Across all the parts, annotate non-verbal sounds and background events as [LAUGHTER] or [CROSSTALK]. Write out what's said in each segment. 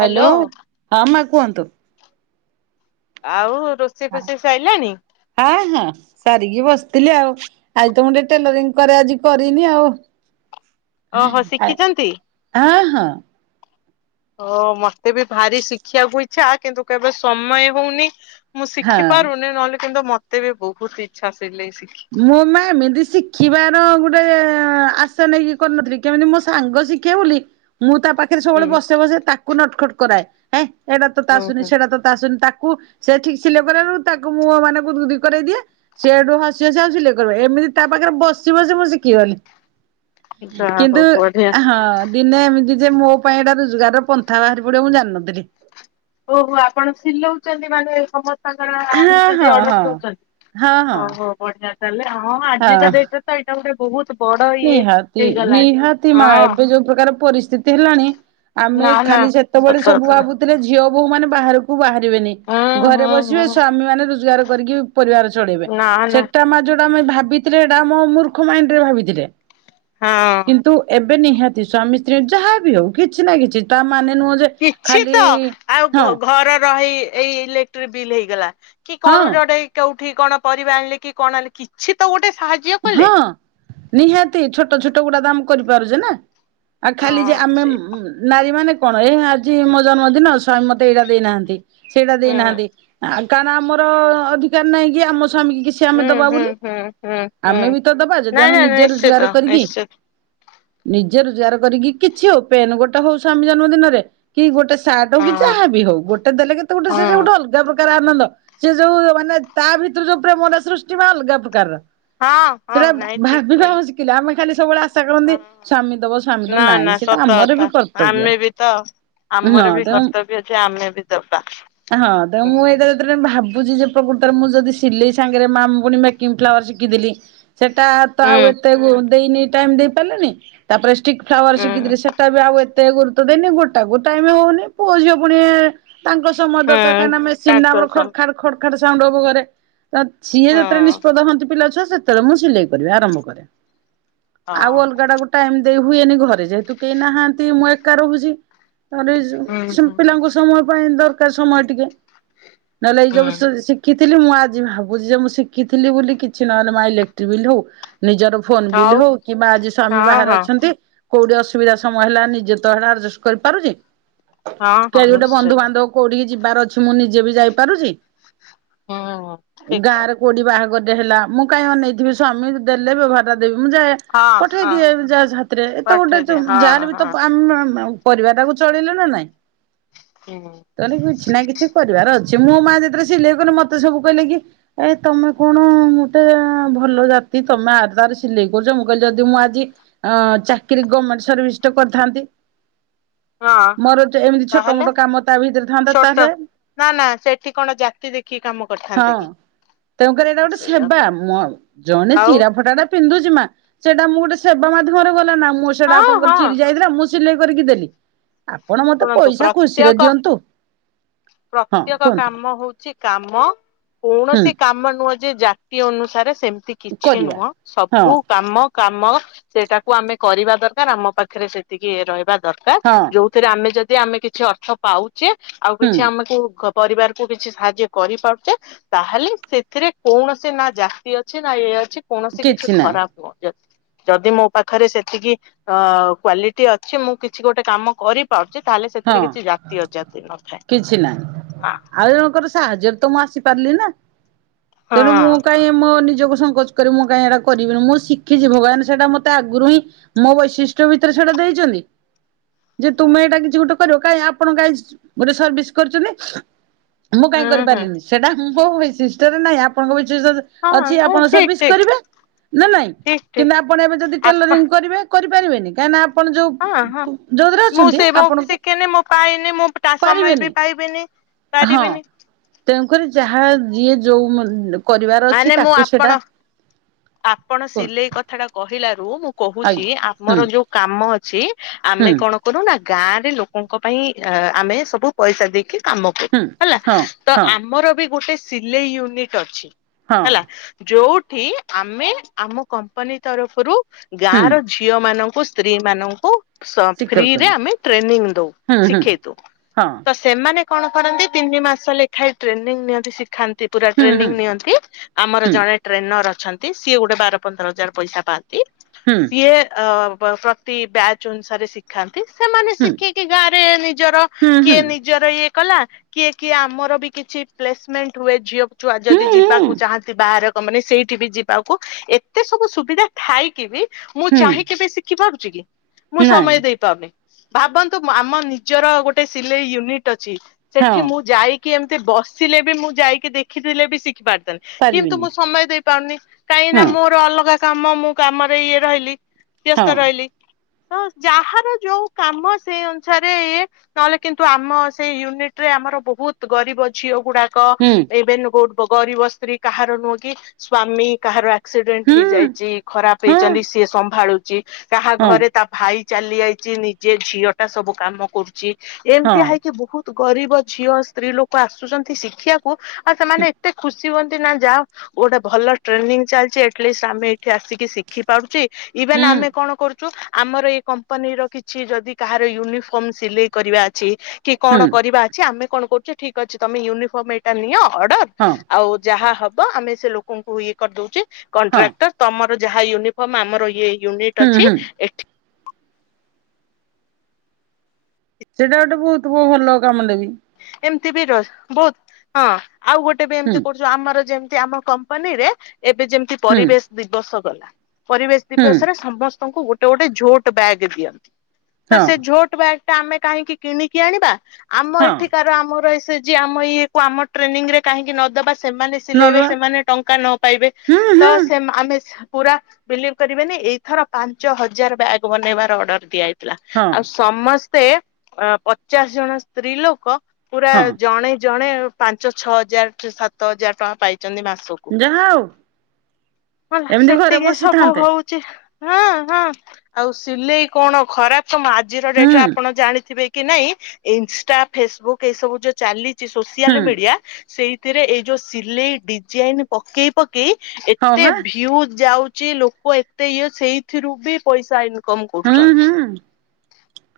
Hello hello ହଁ ମା କୁହନ୍ତୁ? ଆଉ ରୋଷେଇ ଫୋଷେଇ ସାଇଲାଣି? ହଁ ହଁ ସାରିକି ବସିଥିଲି ଆଉ। ଆାଯି ତ ମୁଁ ଟିକେ ଟେଲରିଙ୍ଗ କରେ ଆଜି କରିନି ଆଉ। ଓହୋ ଶିଖିଛନ୍ତି? ଆ ହଁ। ଓ ମତେ ବି ଭାରି ଶିଖିବାକୁ ଇଛା କିନ୍ତୁ କେବେ ସମୟ ହୋଉନି। ମୁଁ ହଁ। ଶିଖି ପାରୁନି ନହେଲେ କିନ୍ତୁ ମୋତେ ବି ବୋହୁତ ଇଛା ସିଲେଇ ଶିଖ ମୋ ମା ଏମିତି ଶିଖିବାର ଗୋଟେ ଆଶା ନେଇକି କରିନଥିଲି କେମିତି ମୋ ସାଙ୍ଗ ଶିଖେ ବୋଲି ମୁଁ ତ ପାଖରେ ହୁଁ ସବୁବେଳେ ବସେ ବସେ ତାକୁ ନଟଖଟ କରାଏଁ ଏଇଟା ତ ତେ ହୁଁ ଆଶୁନି ହୁଁ ସେଟା ତ ଟେ ଆଶୁନି ତାକୁ ସେ ଠିକ୍ ସିଲେଇ କଲାବେଳକୁ ତାକୁ ମୁଁ ମାନେ ଗୁଦୁ ଗୁଦୀ କରେଇ ଦିଏ ସିହେଡୁ ସିଏ ତାର ସିଲେଇ କରେ ଏମିତି ତା ତାପାଖରେ ବସି ବସି ମୁଁ ସିକିଗଲି। ଯାହା କିନ୍ତୁ ହଉ ବଢିଆ। ହଁ। ଦିନେ ଏମିତି ଯେ ମୋ ପାଇଁ ଏଇଟା ରୋଜଗାରର ପନ୍ଥା ବାହାରି ପଡିବ ମୁଁ ଜାଣିନଥିଲି। ଓହୋ ଆପଣ ସିଲଉଛନ୍ତି ମାନେ ସମସ୍ତେ ତାଙ୍କର ହଁ ଆଣୁଚନ୍ତି ହଁ ଅର୍ଡର ହଁ ଦଉଚନ୍ତି ହଁ ହଁ ଓହୋ। ବଢିଆ ତାହେଲେ ହଁ ହଁ। ଆଜିିକା ଡେଟରେ ତ ଏଇଟା ଗୋଟେ ବୋହୁତ ନିହାତି ନିହାତି ମା ହଁ ଏବେ ଯୋଉ ପ୍ରକାର ପରିସ୍ଥିତି ହେଲାଣି ଆମେ ନା ନା ଖାଲି ସେତେବେଳେ ସତ ସବୁ କଥା ଭାବୁ ଥିଲେ ଝିଅ ବୋୂ ମାନେ ବାହାରକୁ ବାହାରିବେନି ହୁଁ ଘରେ ହୁଁ ବସିବେ ହୁଁ ସ୍ଵାମୀ ମାନେ ରୋଜଗାର କରିକି ପରିବାର ଚଳେଇବେ ନା ନା ସେଟା ମା ଯୋଉଟା ଆମେ ଭାବିଥିଲେ ସେଇଟା ଆମ ମୂର୍ଖ ମାଇଣ୍ଡ ରେ ଭାବିଥିଲେ। ହଁ। ତୁ ଏବେ ନିହାତି ସ୍ୱମୀ ସ୍ତ୍ରୀ ଯାହା ବିି ହୋଉ କିଛି ନା କିଛି ତା ମାନେ ନୁହଁ ଯେ କିଛି ଖାଲି ତ ଆଉ ଘ ହଁ ଘରେ ରହି ଏଇ ଇଲେକ୍ଟ୍ରିକ ବିଲ୍ ହେଇଗଲା କି ହଁ କଣ ଗୋଟେ ଗୋଟେ କୋଉଠି କଣ ପରିବା ଆଣିଲେ କି କଣ ଆଣିଲେ କିଛି ତ ଗୋଟେ ସାହାଯ୍ୟ କଲେ। ହଁ ନିହାତି ଛୋଟ ଛୋଟ ଗୁଡା ଦାମ କରିପାରୁଛେ ନା। ଆଉ ଖାଲି ଯେ ହଁ ଆମେ ସେଇଆ। ନାରୀ ମାନେ କଣ ଏ ଆଜି ମୋ ଜନ୍ମଦିନ ସ୍ବାମୀ ମତେ ଏଇଟା ଦେଇନାହାନ୍ତି। ସେଇଟା ହୁଁ ଦେଇନାହାନ୍ତି କାରଣ ଆମର ଅଧିକାର ନାହିଁ କି ଆମ ସ୍ଵାମୀ କିଛି ଆମେ ହୁଁ ଦବା ହୁଁ ବୋଲି ହୁଁ ହୁଁ। ହୁଁ ଆମେ ବି ତ ଦବା ଯଦି ନାଇଁ ଆମେ ନାଇଁ ନିଜେ ନିଶ୍ଚିତ ରୋଜଗାର କରିକି? ନିଶ୍ଚିତ ନିଜେ ରୋଜଗାର କରିକି କିଛି ହୋଉ ପେନ୍ ଗୋଟେ ହୋଉ ସ୍ୱାମୀ ଜନ୍ମ ଦିନରେ କି ଗୋଟେ ଶାଟ୍ ହୋଉ ହଁ କି ଯାହା ବି ହୋଉ ଗୋଟେ ଦେଲେ କେତେ ଗୋଟେ ସେ ହଁ। ଗୋଟେ ଅଲଗା ପ୍ରକାର କାର ଆନନ୍ଦ ସେ ଯୋଉ ମାନେ ତା ଭିତରୁ ଯୋଉ ପ୍ରେମର ସୃଷ୍ଟି ବା ଅଲଗା ପ୍ରକାରର। ହଁ ହଁ ସେଇଟା ନାଇଁ ଠିକ ଭାବିିବା କହିଲେ ଶିଖିଲେ ଆମେ ଖାଲି ସବୁବେଳେ ଆ ଆଶା କରନ୍ତି ହଁ। ସ୍ଵାମୀ ଦବ ସ୍ବାମୀ ନା ଦବ ନା ନାହିଁ ସେଇଟା ସତ ଆମର କଥା ବି କର୍ତ୍ତବ୍ୟ। ଆମେ ବି ତ ହଁ ଆମର ବି ତେଣୁ କର୍ତ୍ତବ୍ୟ ଅଛି ଆମେ ବି ଦବାା। ହଁ ତେଣୁ ମୁଁ ଏଇତ ଯେଳେ ଭାବୁଛିି ଯେ ପ୍ରକୃତରେ ମୁଁ ଯଦି ସିଲେଇ ସାଙ୍ଗରେ ମାମୁଣି ମେକିଙ୍ଗ ଫ୍ଲାୱାର ଶିଖିଥିଲି। ସେଟା ତ ଆଉ ହୁଁ ଏତେ ଦେଇନି ଟାଇମ ଦେଇ ପାରିଲନି ତାପରେଷ୍ଟିକ ଫ୍ଲାୱର ଉଁ ଶିକଖି ସେଟା ବି ଆଉ ଏତ କେତେ ଗୁରୁତ୍ୱ ଦେଇନି ଗୋଟାକୁ ଟାଇମ ହୋଉନି ପୁଅଝଅ ପୁଣି ତାଙ୍କ ସମୟ ଦରକାର ହୁଁ। କାହିଁକିନା ମେସିନ୍ ଟା ତାଙ୍କ ଆମର ଖଡ ସମ ଖାଡ ଖଡ ଖାଡ ସାଉଣ୍ଡ ହବ ଘରେ। ତ ସିଏ ହଁ ଯେତେବେଳେ ନିଷ୍ପଦ ହୁଅନ୍ତି ପିଲାଛୁଆ ସେତେବେଳେ ମୁଁ ସିଲେଇ କରିବା ଆରମ୍ଭ କରେ। ଆଉ ହଁ ଅଲଗା ଟା ଗୋଟେ ଏମିତି ଦେଇ ହୁଏନି ଘରେ ଯେହେତୁ କେହି ନାହାନ୍ତି ମୁଁ ଏକା ରହୁଛି। ତାପରେ ଏଇ ହୁଁ ଯୋଉ ହୁଁ। ପିଲାଙ୍କୁ ସମୟ ପାଇଁ ଦରକାର ସମୟ ଟିକେ। ନହେଲେ ଏଇ ଯୋଉ ହୁଁ ଶିଖିଥିଲି ମୁଁ ଆଜି ଭାବୁଛି ଯେ ମୁଁ ଶିଖିଥିଲି ବୋଲି କିଛି ନହେଲେ ମାଇ ଇଲେକ୍ଟ୍ରି ବିଲ ହଉ ନିଜର ଫୋନ ବିଲ୍ ହଉ କିମ୍ବା ଆଜି ସ୍ୱାମୀ ହଁ ବାହାରେ ହଁ ଅଛନ୍ତି କୋଉଠି ଅସୁବିଧା ସମୟ ହେଲା ନିଜେ ତ ହେଟା ଆଡଜଷ୍ଟ କରିପାରୁଛି ହଁ ହଁ କେହି ଗୋଟେ ନିଶ୍ଚିତ ବନ୍ଧୁବାନ୍ଧବ କୋଉଠିକି ଯିବାର ଅଛି ମୁଁ ନିଜେ ବି ଯାଇପାରୁଛି ହୁଁ ଠିକ୍ ଗାଁରେ କୋଉଡି ବାହାଘରଟେ ହେଲା ମୁଁ କାହିଁ ଅନେଇଥିବି ସ୍ୱାମୀ ଦେଲେ ବେଭାରଟା ଦେବି ମୁଁ ଯାଏ। ହଁ ପଠେଇ ହଁ ଦିଏ ଯାହାଜ ହାତରେ ଏ ତ ଗୋଟେ ପଠେଇଦେ ହଁ ଯା ବି ତ ହଁ ଆମ ପରିବାଟାକୁ ଚଳିଇଲେ ନା ନାଇଁ? ହୁଁ। କହିଲି କିଛି ନା କିଛି କରିବାର ଅଛି ମୁଁ ମା ଯେତେବେଳେ ସିଲେଇ କଲି ମତେ ସବୁ କହିଲେ କି ଏ ତମେ କଣଅ ମୋଟେ ଭ ଭଲ ଜାତି ତମେ ଆର ତାର ସିଲେଇ କରୁଛ ମୁଁ କହିଲି ଯଦି ମୁଁ ଆଜି ଅ ଚାକିରି ଗମେଟ ସର୍ଭିସ ଟେ କରିଥାନ୍ତି ହଁ ମୋର ଚ ଏମିତି ଛୋଟ ତାହେଲେ ମୋଟ କାମ ତା ଭିତରେ ଥାନ୍ତା ଛୋଟ ତାହେଲେ ନା ନା ସେଠି କଣ ଜାତି ଦେଖିକି କାମ କରିଥାନ୍ତେ କି। ତେଣୁ କରି ଏଟା ହଁ ଗୋଟେ ସେଇଆ ସେବା ତ ମ ଜଣେ ଆଉ ଚିରା ଫଟାଟା ପିନ୍ଧୁଛି ମା ସେଟା ମୁଁ ଗୋଟେ ସେବା ମାଧ୍ୟମରେ ଗଲା ନା ମୋସ ସେଟା ହଁ ଆପଣଙ୍କର ହଁ ଚିରି ଯାଇଥିଲା ମୁଁ ସିଲେଇ କରିକି ଦେଲି। ଆପଣ ମତେ ଶୁଣନ୍ତୁ ପଇସା ଖୁସିରେ ପ୍ରତ୍ୟେକ ଦିଅନ୍ତୁ ହଁ କୁହନ୍ତୁ? ସେ କାମ ହୁଁ କୌଣସି କାମ ନୁହଁ ଯେ ଜାତି ଅନୁସାରେ ସେମିତି କିଛି କରିବା। ନୁହଁ ହଁ ସବୁ କାମ କାମ ସେଟାକୁ ଆମେ କରିବା ଦରକାର ଆମ ପାଖରେ ସେତିକି ଇଏ ରହିବା ଦରକାର ହଁ ଯଉ ଥିରେ ଆମେ ଯଦି ଆମେ କିଛି ଅର୍ଥ ପାଉଛେ ଆଉ ହୁଁ କିଛି ଆମକୁ କ ପରିବାରକୁ କିଛି ସାହାଯ୍ୟ କରିପାରୁଛେ ତାହେଲେ ସେଥିରେ କୌଣସି ନା ଜାତି ଅଛି ନା ଇଏ ଅଛି କୌଣସି କିଛି ଖରାପ ଅଜାତି। ଯଦି ମୋ ପାଖରେ ସେତିକି ଅ କ୍ଵାଲିଟି ଅଛି ମୁଁ କିଛି ଗୋଟେ କାମ କରିପାରୁଛି ତାହେଲେ ସେଥିରେ ହଁ କିଛି ଜାତି ଅଜାତି ନଥାଏ କିଛି ନାହିଁ। ହ। ଆଉ ଜଣଙ୍କର ସାହାଯ୍ୟରେ ତ ମୁଁ ଆସିପାରିଲି ନା ତେଣୁ ହଁ ମୁଁ କାଇଁ ମୋ ନିଜକୁ ସଂଙ୍କୋଚ କରି ମୁଁ କାହିଁ ଏଟା କରିବିନି ମୁଁ ଶିଖିଚି ଭଗବାନ ସେଟା ମୋତେ ଆଗରୁ ହିଁ ମୋ ବୈଶିଷ୍ଟ୍ୟ ଭିତରେ ସେଟା ଦେଇଛନ୍ତି। ଯେ ତୁମେ ଏଟା କିଛି ଗୋଟେ କରିବ କାଇଁ ଆପଣ କାହିଁ ଗୋଟେ ସର୍ଭିସ କରିଚନ୍ତି? ମୁଁ ହୁଁ କାଇଁ ହୁଁ କରିପାରିଲିନି ସେଟା ମୋହ ବିଶିଷ୍ଟ ରେ ନାହିଁ ଆପଣଙ୍କ ବିସିସ ହଁ ଅଛି ନା ଆପଣ ଠିକ ସର୍ଭିସ୍ ଠିକ କରିବେ ନା ନାଇଁ ଠିକ ଠିକ କିନ୍ତୁ ଆପଣ ଏବେ ଯଦି ଆପଣ ଟେଲରିଂ କରିବେ- କରିପାରିବେନି କାହିଁକି ନା ଆପଣ ହଁ ହଁ ଯୋଉ ଯୋଉଥିରେ ମୁଁ ଅଛନ୍ତି ସେ ମୋ ଆପଣଙ୍କୁ ଶିଖିନି ମୁଁ ପାଇନି ମୁଁ ତା ସମୟ ପାରିବେନି ବି ପାଇବିନି ହଁ ପାରିବିନି। ତେଣୁକରି ଯାହା ଯିଏ ଯୋଉ ମର ଣ୍ଡ ମାନେ ମୁଁ ଆପଣ ଆପଣ କୁହନ୍ତୁ ସିଲେଇ କ କଥାଟା କହିଲାରୁ ମୁଁ କହୁଛି ଆଜ୍ଞା ହୁଁ ଆମର ଯୋଉ କାମ ଅଛି ହୁଁ ଆମେ କଣ କରୁନା ଗାଁରେ ଲୋକଙ୍କ ପାଇଁ ଆମେ ସବୁ ପଇସା ଦେଇକି କାମ କରୁ ହୁଁ ହେଲା ହଁ ତ ହଁ ଆମର ବି ଗୋଟେ ସିଲେଇ ୟୁନିକ ଅଛି ହଁ ହେଲା ଯୋଉଠି ଆମେ ଆମ କମ୍ପାନୀ ତରଫରୁ ହୁଁ ଗାଁର ଝିଅ ମାନଙ୍କୁ ସ୍ତ୍ରୀ ମାନଙ୍କୁ ସ ଫ୍ରିରେ ଶିଖଉଛନ୍ତି ଆମେ ଟ୍ରେନିଂ ଦଉ ହୁଁ ହୁଁ ଶିଖେଇ ଦଉ ହଁ ସେମାନେ କଣ କରନ୍ତି ତିନି ମାସ ଲେଖାଏ ଟ୍ରେନିଂ ନିଅନ୍ତି ଶିଖାନ୍ତି ପୁରା ହୁଁ ଟ୍ରେନିଂ ହୁଁ ନିଅନ୍ତି। ଆମର ହୁଁ ଜଣେ ଟ୍ରେନର ଅଛନ୍ତି ସିଏ ଗୋଟେ ବାର ପନ୍ଦର ହଜାର ପଇସା ପାଆନ୍ତି। ହୁଁ। [UNINTELLIGIBLE] ପ୍ରତି ଅ ବ ପ୍ରତି ବ୍ୟାଚ୍ ଅନୁସାରେ [UNINTELLIGIBLE] ଖାନ୍ତି ସେମାନେ ହୁଁ ଶିଖିକି ଗାଁରେ ନିଜର ହୁଁ ହୁଁ କିଏ ନି ଜର ଇଏ କଲା କିଏ-କିଏ ଆମର ବି କିଛି ପ୍ଲେସମେଣ୍ଟ ହୁଏ ଝିଅକୁ ଛୁଆ ଯଦି ଯିବା ହୁଁ କୁ ଚାହାନ୍ତି ବାହାର କମ୍ପାନୀ ସେଇଠି ବି ଯିବାକୁ ଏତେ ସବୁ ସୁବିଧା ଥାଇକି ବି ମୁଁ ହୁଁ ଚାହିଁକି ବି ଶିଖି ପାରୁଛି କି, ମୁଁ ହୁଁ ନାଇଁ ସମୟ ଦେଇପାରୁନି। ଭାବନ୍ତୁ ମ ଆମ ନିଜର ଗୋଟେ ସିଲେଇ ୟୁନିଟ୍ ଅଛି, ହଁ ସେଠି ମୁଁ ଯାଇ କି ଏମ୍ତି ବସିଲେ ବି ମୁଁ ଯାଇକି ଦେଖିଥିଲେ ବି ଶିଖି [UNINTELLIGIBLE] କିନ୍ତୁ ପାରିବିନି ମୁଁ ସମୟ ଦେଇପାରୁନି, କାଇଁକି ନା ହଁ ମୋର ଅଲଗା କାମ ମୁଁ କାମରେ ଇଏ ରହିଲି ବ୍ୟସ୍ତ ହଁ ରହିଲି, ତ ଯାହାର ଯୋଉ କାମ ସେଇ ଅନୁସାରେ ନହେଲେ କିନ୍ତୁ ଆମ ସେଇ ୟୁନିଟ୍ ରେ ଆମର ବହୁତ୍ ଗରିବ ଝିଅ ଗୁଡ଼ା କ ହୁଁ ଏବେନୁ [UNINTELLIGIBLE] ଗରିବ ସ୍ତ୍ରୀ କାହାର ନୁହଁ, କି ସ୍ଵାମୀ କାହାର ଆସିଡେଣ୍ଟ ହୁଁ ହେଇଯାଇଚି ଖରାପ ହଁ ହେଇଚନ୍ତି ସିଏ ସମ୍ଭାଳୁଚି, କାହା ହଁ ଘରେ ତା ଭାଇ ଚାଲି ଯାଇଚି ନିଜେ ଝିଅଟା ସବୁ କାମ କରୁଚି ହଁ ଏମ୍ତିଆ ହେଇକି ବହୁତ୍ ଗରିବ ଝିଅ ସ୍ତ୍ରୀ ଲୋକ ଆସୁଚନ୍ତି ଶିଖିଆକୁ ଆଉ ସେମାନେ ଏତେ ଖୁ ସି ହୁଅନ୍ତି ନା ଯାହଉ ଗୋଟେ ଭଲ ଟ୍ରେନିଂ ଚାଲ୍ଚି ଆଟଲିଷ୍ଟ ଆମେ ଏଠି ଆସିକି ଶି ଖି ପାରୁଚି ଇଭେନ୍ ହୁଁ ଆମେ କଣ କରୁ ଚୁ ଆମର ଏଇ କମ୍ପାନୀର କିଛି ଯଦି କାହାର ୟୁନିଫର୍ମ ସିଲେଇ କରିବା ଅଛି କି ହୁଁ କଣ କରିବା ଅଛି ଆମେ କଣ କରୁଛୁ ଠିକ୍ ଅଛି ତମେ ୟୁନିଫର୍ମ ଏଇଟା ନିଅ ଅର୍ଡର ହଁ। ଆଉ ଯାହା ହବ ଆମେ ସେ ଲୋକଙ୍କୁ ଇଏ କରିଦଉଚେ ହଁ କଣ୍ଟ୍ରାକ୍ଟର ତମର ଯାହା ୟୁନିଫର୍ମ ଆମର ଇଏ ୟୁନିଟ୍ ହୁଁ ଅଛି, ହୁଁ ଏଠି ସେଇଟା ଗୋଟେ ବହୁତ୍ ଭଲ କାମଟା ବି। ଏମ୍ତି ବି ର ବହୁତ୍ ହଁ ଆଉ ଗୋଟେ ବି ହୁଁ ଏମ୍ତି [UNINTELLIGIBLE] ଯୋଉ ଆମର ଯେମ୍ତି ଆମ କମ୍ପାନୀରେ ଏବେ ଯେମ୍ତି ହୁଁ ପରିବେଶ ଦିବସ ଗଲା, ପରିବେଶ ହୁଁ ଦିବସ ରେ ସମସ୍ତଙ୍କୁ ଗୋଟେ ଗୋଟେ ଝୋଟ୍ ବ୍ୟାଗ୍ ଦିଅ, ତ ହଁ ସେ ଝୋଟ୍ ବ୍ୟାଗ୍ ଟା ଆମେ କାହିଁକି କିଣିକି ଆଣିବା, ଆମ ହଁ ଏଠିକାର ଆମର ଏସ ଏଚ ଜି ଆମ ଇଏକୁ ଆମ ଟ୍ରେନିଂ ରେ କାହିଁକି ନ ଦେବା ସେମାନେ ସିଲେଇବେ ନଦବା ସେମାନେ ଟଙ୍କା ନ ପାଇବେ ହୁଁ ତ ହୁଁ ସେ ସେମ୍ ଆମେ ପୁରା ବିଲିଭ୍ କରିବେନି ଏଇଥର ପାଞ୍ଚ ହଜାର ବ୍ୟାଗ ବନେଇବାର ଅର୍ଡର ଦିଆହେଇଥିଲା, ହଁ ଆଉ ସମସ୍ତେ ଅ ପଚାଶ ଜଣ ସ୍ତ୍ରୀ ଲୋକ ପୁରା ହଁ ଜଣେ-ଜଣେ ପାଞ୍ଚ ଛଅ ହଜାର ସାତ ହଜାର ଟଙ୍କା ପାଇଚନ୍ତି ମାସକୁ। ଯାହା ହଉ [UNINTELLIGIBLE] ଏମିତି ଘରେ ସେତିକି ସବୁ ବସିଥାନ୍ତେ ହଉ ହଁ-ହଁ ଆଉ ସିଲେଇ କଣ ଖରାପ୍ [UNINTELLIGIBLE] ଆଜିର ଡେଟ୍ ହୁଁ ରେ ଆପଣ ଜାଣିଥିବେ କି ନାଇଁ ଇନଷ୍ଟା ଫେସବୁକ୍ ଏଇସବୁ ଯୋଉ ଚାଲି ଚି ହୁଁ ସୋସିଆଲ୍ ମିଡି଼ଆ ସେଇଥିରେ ଏଇ ଯୋଉ ସିଲେଇ ଡିଜାଇନ୍ ପକେଇ-ପକେଇ ହଁ ଏତେ ବା ଭିଉ ଯାଉ ଚି ଲୋକ ଏତେ ଇଏ ସେଇଥିରୁ ବି ପଇସା ଇନକମ୍ ହୁଁ ହୁଁ କରୁଚନ୍ତି।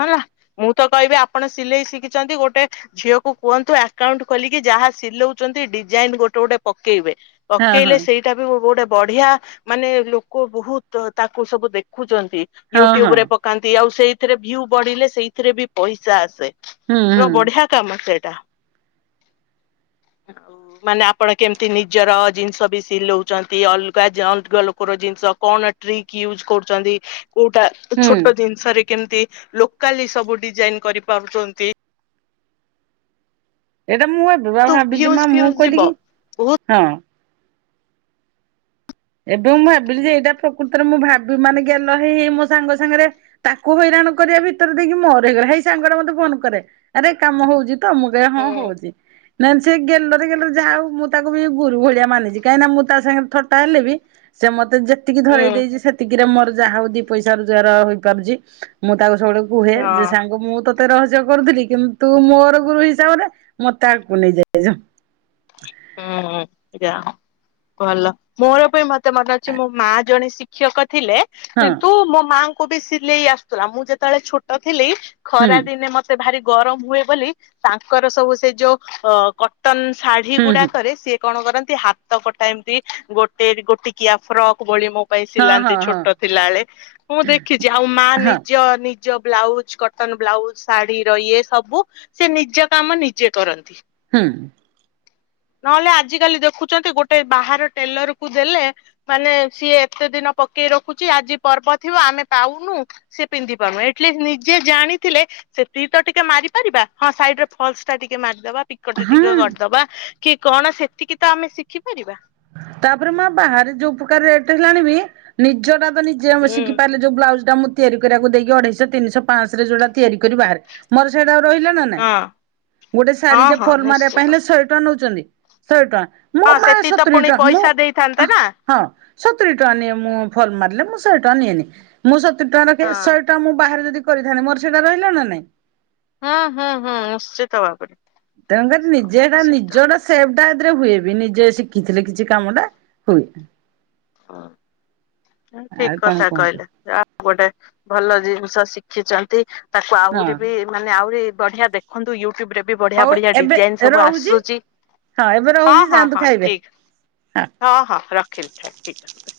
ହେଲା, ମୁଁ ତ କହିବି ଆପଣ ସିଲେଇ ଶିଖିଚନ୍ତି ଗୋଟେ ଝିଅକୁ କୁହନ୍ତୁ ଆକାଉଣ୍ଟ ଖୋଲିକି ଯାହା ସିଲଉଚନ୍ତି ଡିଜାଇନ୍ ଗୋଟେ-ଗୋଟେ ପକେଇବେ। ହଁ ପକେଇଲ ହଁ ସେଇ ଏଟା ବି ଗୋଟେ ବଢି଼ଆ ମାନେ ଲୋକ ବହୁତ୍ ତାକୁ ସବୁ ଦେଖୁଚନ୍ତି। ହଁ ୟୁଟ୍ୟୁବ୍ ହଁ ରେ ପକାନ୍ତି, ଆଉ ସେଇଥେରେ ଭିଉ ବଢି଼ଲେ ସେଇଥେରେ ବି ପଇସା ଆସେ। ହୁଁ ହୁଁ ର ବଢି଼ଆ କାମ ସେଇଟା। ମାନେ ଆପଣ କେମ୍ତି ନିଜର ଜିନିଷ ବି ସିଲୋଉଚନ୍ତି, ଅଲଗା ଜନ୍ ଲୋକର ଜିନିଷ କଣ ଟ୍ରିକ୍ ୟୁଜ୍ କରୁଚନ୍ତି, କୋଉଟା ହୁଁ ଛୋଟ ଜିନିଷରେ କେମିତି ଲୋକାଲି ସବୁ ଡିଜାଇନ କରିପାରୁଛନ୍ତି। ଏଇଟା ମୁଁ ଏବେ ବା ତୁ ଭାବି ଭିୟୁଜ କିନା ଫ୍ୟୁଜ ମୁଁ କହିଲି ଯିବ କି ବହୁତ ହଁ। ଏବେ ମୁଁ ଭାବିଲି ଯେ ଏଇଟା ପ୍ରକୃତରେ ମୁଁ ଭାବି ମାନେ ଗେଲ ହେଇ ହେଇ ମୋ ସାଙ୍ଗ ସାଙ୍ଗରେ। ତାକୁ ହଇରାଣ କରିବା ଭିତରେ ଦେଇକି ମୋର ହେଇଗଲା ହେଇ ସାଙ୍ଗଟା ମତେ ଫୋନ କରେ ଆରେ କାମ ହଉଛି ତ ମୁଁ। ଏବେ ହଁ ହୁଁ ହଉଛି। ନାଇ ସେ ଗେଲରେ ଗେଲରେ ଯାହା ହଉ ମୁଁ ତାକୁ ବି ଗୁରୁ ଭଳିଆ ମାନିଛି କାହିଁକିନା ମୁଁ ତା ସାଙ୍ଗରେ ଥଟ ହେଲେ ବି। ସେ ମତେ ଯେତିକି ହୁଁ ଧରେଇ ଦେଇଛି ସେତିକିରେ ମୋର। ଯାହା ହଉ ଦି ପଇସା ରୋଜଗାର ହୋଇପାରୁଛି ମୁଁ ତାକୁ ସବୁବେଳେ କୁହେ ଯେ ହଁ। ସାଙ୍ଗ ମୁଁ ତ ତତେ ରହସ୍ୟ କରୁଥିଲି କିନ୍ତୁ ତୁ ମୋର ଗୁରୁ ହିସାବରେ ମତେ ଆଗକୁ ନେଇଯାଏ। ହୁଁ ହ ଯା ଭଲ ମୋର ବି ମତେ ମନେ ଅଛି ମୋ ମା ଜଣେ ଶି ଶିକ୍ଷକ ଥିଲେ ହଁ କିନ୍ତୁ ମୋ ମାଙ୍କୁ ବି ସିଲେଇ ଆସୁଥିଲା ମୁଁ ଯେତେବେଳେ ଛୋଟ ଥିଲି ହୁଁ। ଖରା ଦିନେ ମତେ ଭାରି ଗରମ ହୁଏ ବୋଲି ତାଙ୍କର ସବୁ ସେ ଯୋଉ ଅ କ କଟନ ଶାଢ଼ୀ ହୁଁ ଗୁଡ଼ା ହୁଁ ସିଏ କଣ କରନ୍ତି ହାତ କଟା ଏମତି ଗୋଟେ ଗୋଟିକିଆ ଫ୍ରକ୍ ଭଳି ମୋ ପାଇଁ ହଁ ସିଲାନ୍ତି ହଁ ହଁ ଛୋଟ ଥିଲାବେଳେ ମୁଁ ଦେଖିଛି ଆଉ ମା ହଁ ନିଜ ନି ନିଜ ବ୍ଲାଉଜ କଟନ ବ୍ଲାଉଜ ଶାଢ଼ୀର ଇଏ ସବୁ ସେ ନିଜ କାମ ନିଜେ କରନ୍ତି। ହୁଁ। ନହେଲେ ଆଜିକାଲି ଦେଖୁଛନ୍ତି ଗୋଟେ ବାହାର ଟେଲର କୁ ଦେଲେ ମାନେ ସିଏ ଏତେ ଦିନ ପକେଇ ରଖୁଛି ଆଜି ପର୍ବ ଥିବ ଆମେ ପାଉନୁ ସେ ପିନ୍ଧି ପାରୁନି ଏଟଲିଷ୍ଟ୍ ନିଜେ ଜାଣିଥିଲେ ସେତିକି ତ ଟିକେ ମାରିପାରିବା ହଁ ସାଇଡ ରେ ଫଲସ ଟା ଟିକେ ମାରିଦବା। ପିକୋଟା ଟିକେ ହଁ କରିଦବା କି କଣ ସେତିକି ତ ଆମେ ଶିଖିପାରିବା। ତାପରେ ମା ବାହାରେ ଯୋଉ ପ୍ରକାର ରେଟ ହେଲାଣି ବି ନିଜ କାମ ନିଜେ ହୁଁ ଶିଖି ପାରିଲେ ଯୋଉ ବ୍ଲାଉଜ ଟା ମୁଁ ତିଆରି କରିବାକୁ ଦେଇକି ଅଢେଇଶ ତିନିହ ପାଞ୍ଚଶରେ ଜୋଉଟା ତିଆରି କରି ବାହାରେ ମୋର ସେଇଟା ଆଉ ରହିଲା ନା ନାଇଁ ହଁ ଗୋଟେ ହଁ ଶାଢୀଟେ ହଁ ଫୋଲ୍ ମାରିବା ପାଇଁ ନିଶ୍ଚିତ ହେଲେ ସହେ ଟଙ୍କା ନଉଛନ୍ତି ଶହେ ଟଙ୍କା। ମୁଁ ହଁ ମା ସେଠି ତ ସତୁରି ପୁଣି ଟଙ୍କା ମୁଁ ପଇସା ଦେଇଥାନ୍ତେ ନା। ହଁ ସତୁୁରରି ଟଙ୍କା ନିଏ ମୁଁ ଫଲ ମାରିଲେ ମୁଁ ଶହେ ଟଙ୍କା ନିଏନି ମୁଁ ସତୁରି ଟଙ୍କା ରଖେ ହଁ ଶହେ ଟଙ୍କା। ମୁଁ ବାାରେ ଯଦି କରିଥାେ ମୋର ସେଇଟା ରହିଲା ନା ନାଇଁ। ହୁଁ ହୁଁ ହୁଁ ନିଶ୍ଚିତ ଭାବରେ। ତେଣୁ ଏଟା ନିଜେଟା ସେଇଟା ନିଜର ସେ ଟା ଏଥିରେ ହୁଏ ବି ନିଜେ ଶିଖିଥିଲେ କିଛି କାମ ଟା ହୁଏ। ହଁ। ଠିକ ଆଉ କଣ କଥା କୁହନ୍ତୁ କହିଲେ ଆଉ ଗୋଟେ ଭଲ ଜିନିଷ ଶିଖିଛନ୍ତି। ତାକୁ ହଁ ଆହୁରି ବି ମାନେ ଆହୁରି ବଢିଆ ଦେଖନ୍ତୁ ୟୁଟ୍ୟୁବ ରେ ବଢିଆ ହଉ ବଢିଆ ଏବେ ଡିଜାଇନ ସବୁ ରହୁଛି ଆସୁଛି ହଁ ଏବେ ହଁ ରହୁଛି ହଁ ଯାଆନ୍ତୁ ହଁ ଖାଇବେ ଠିକ। ହଁ ହଁ ରଖିଲ ଠିକ୍ ଅ।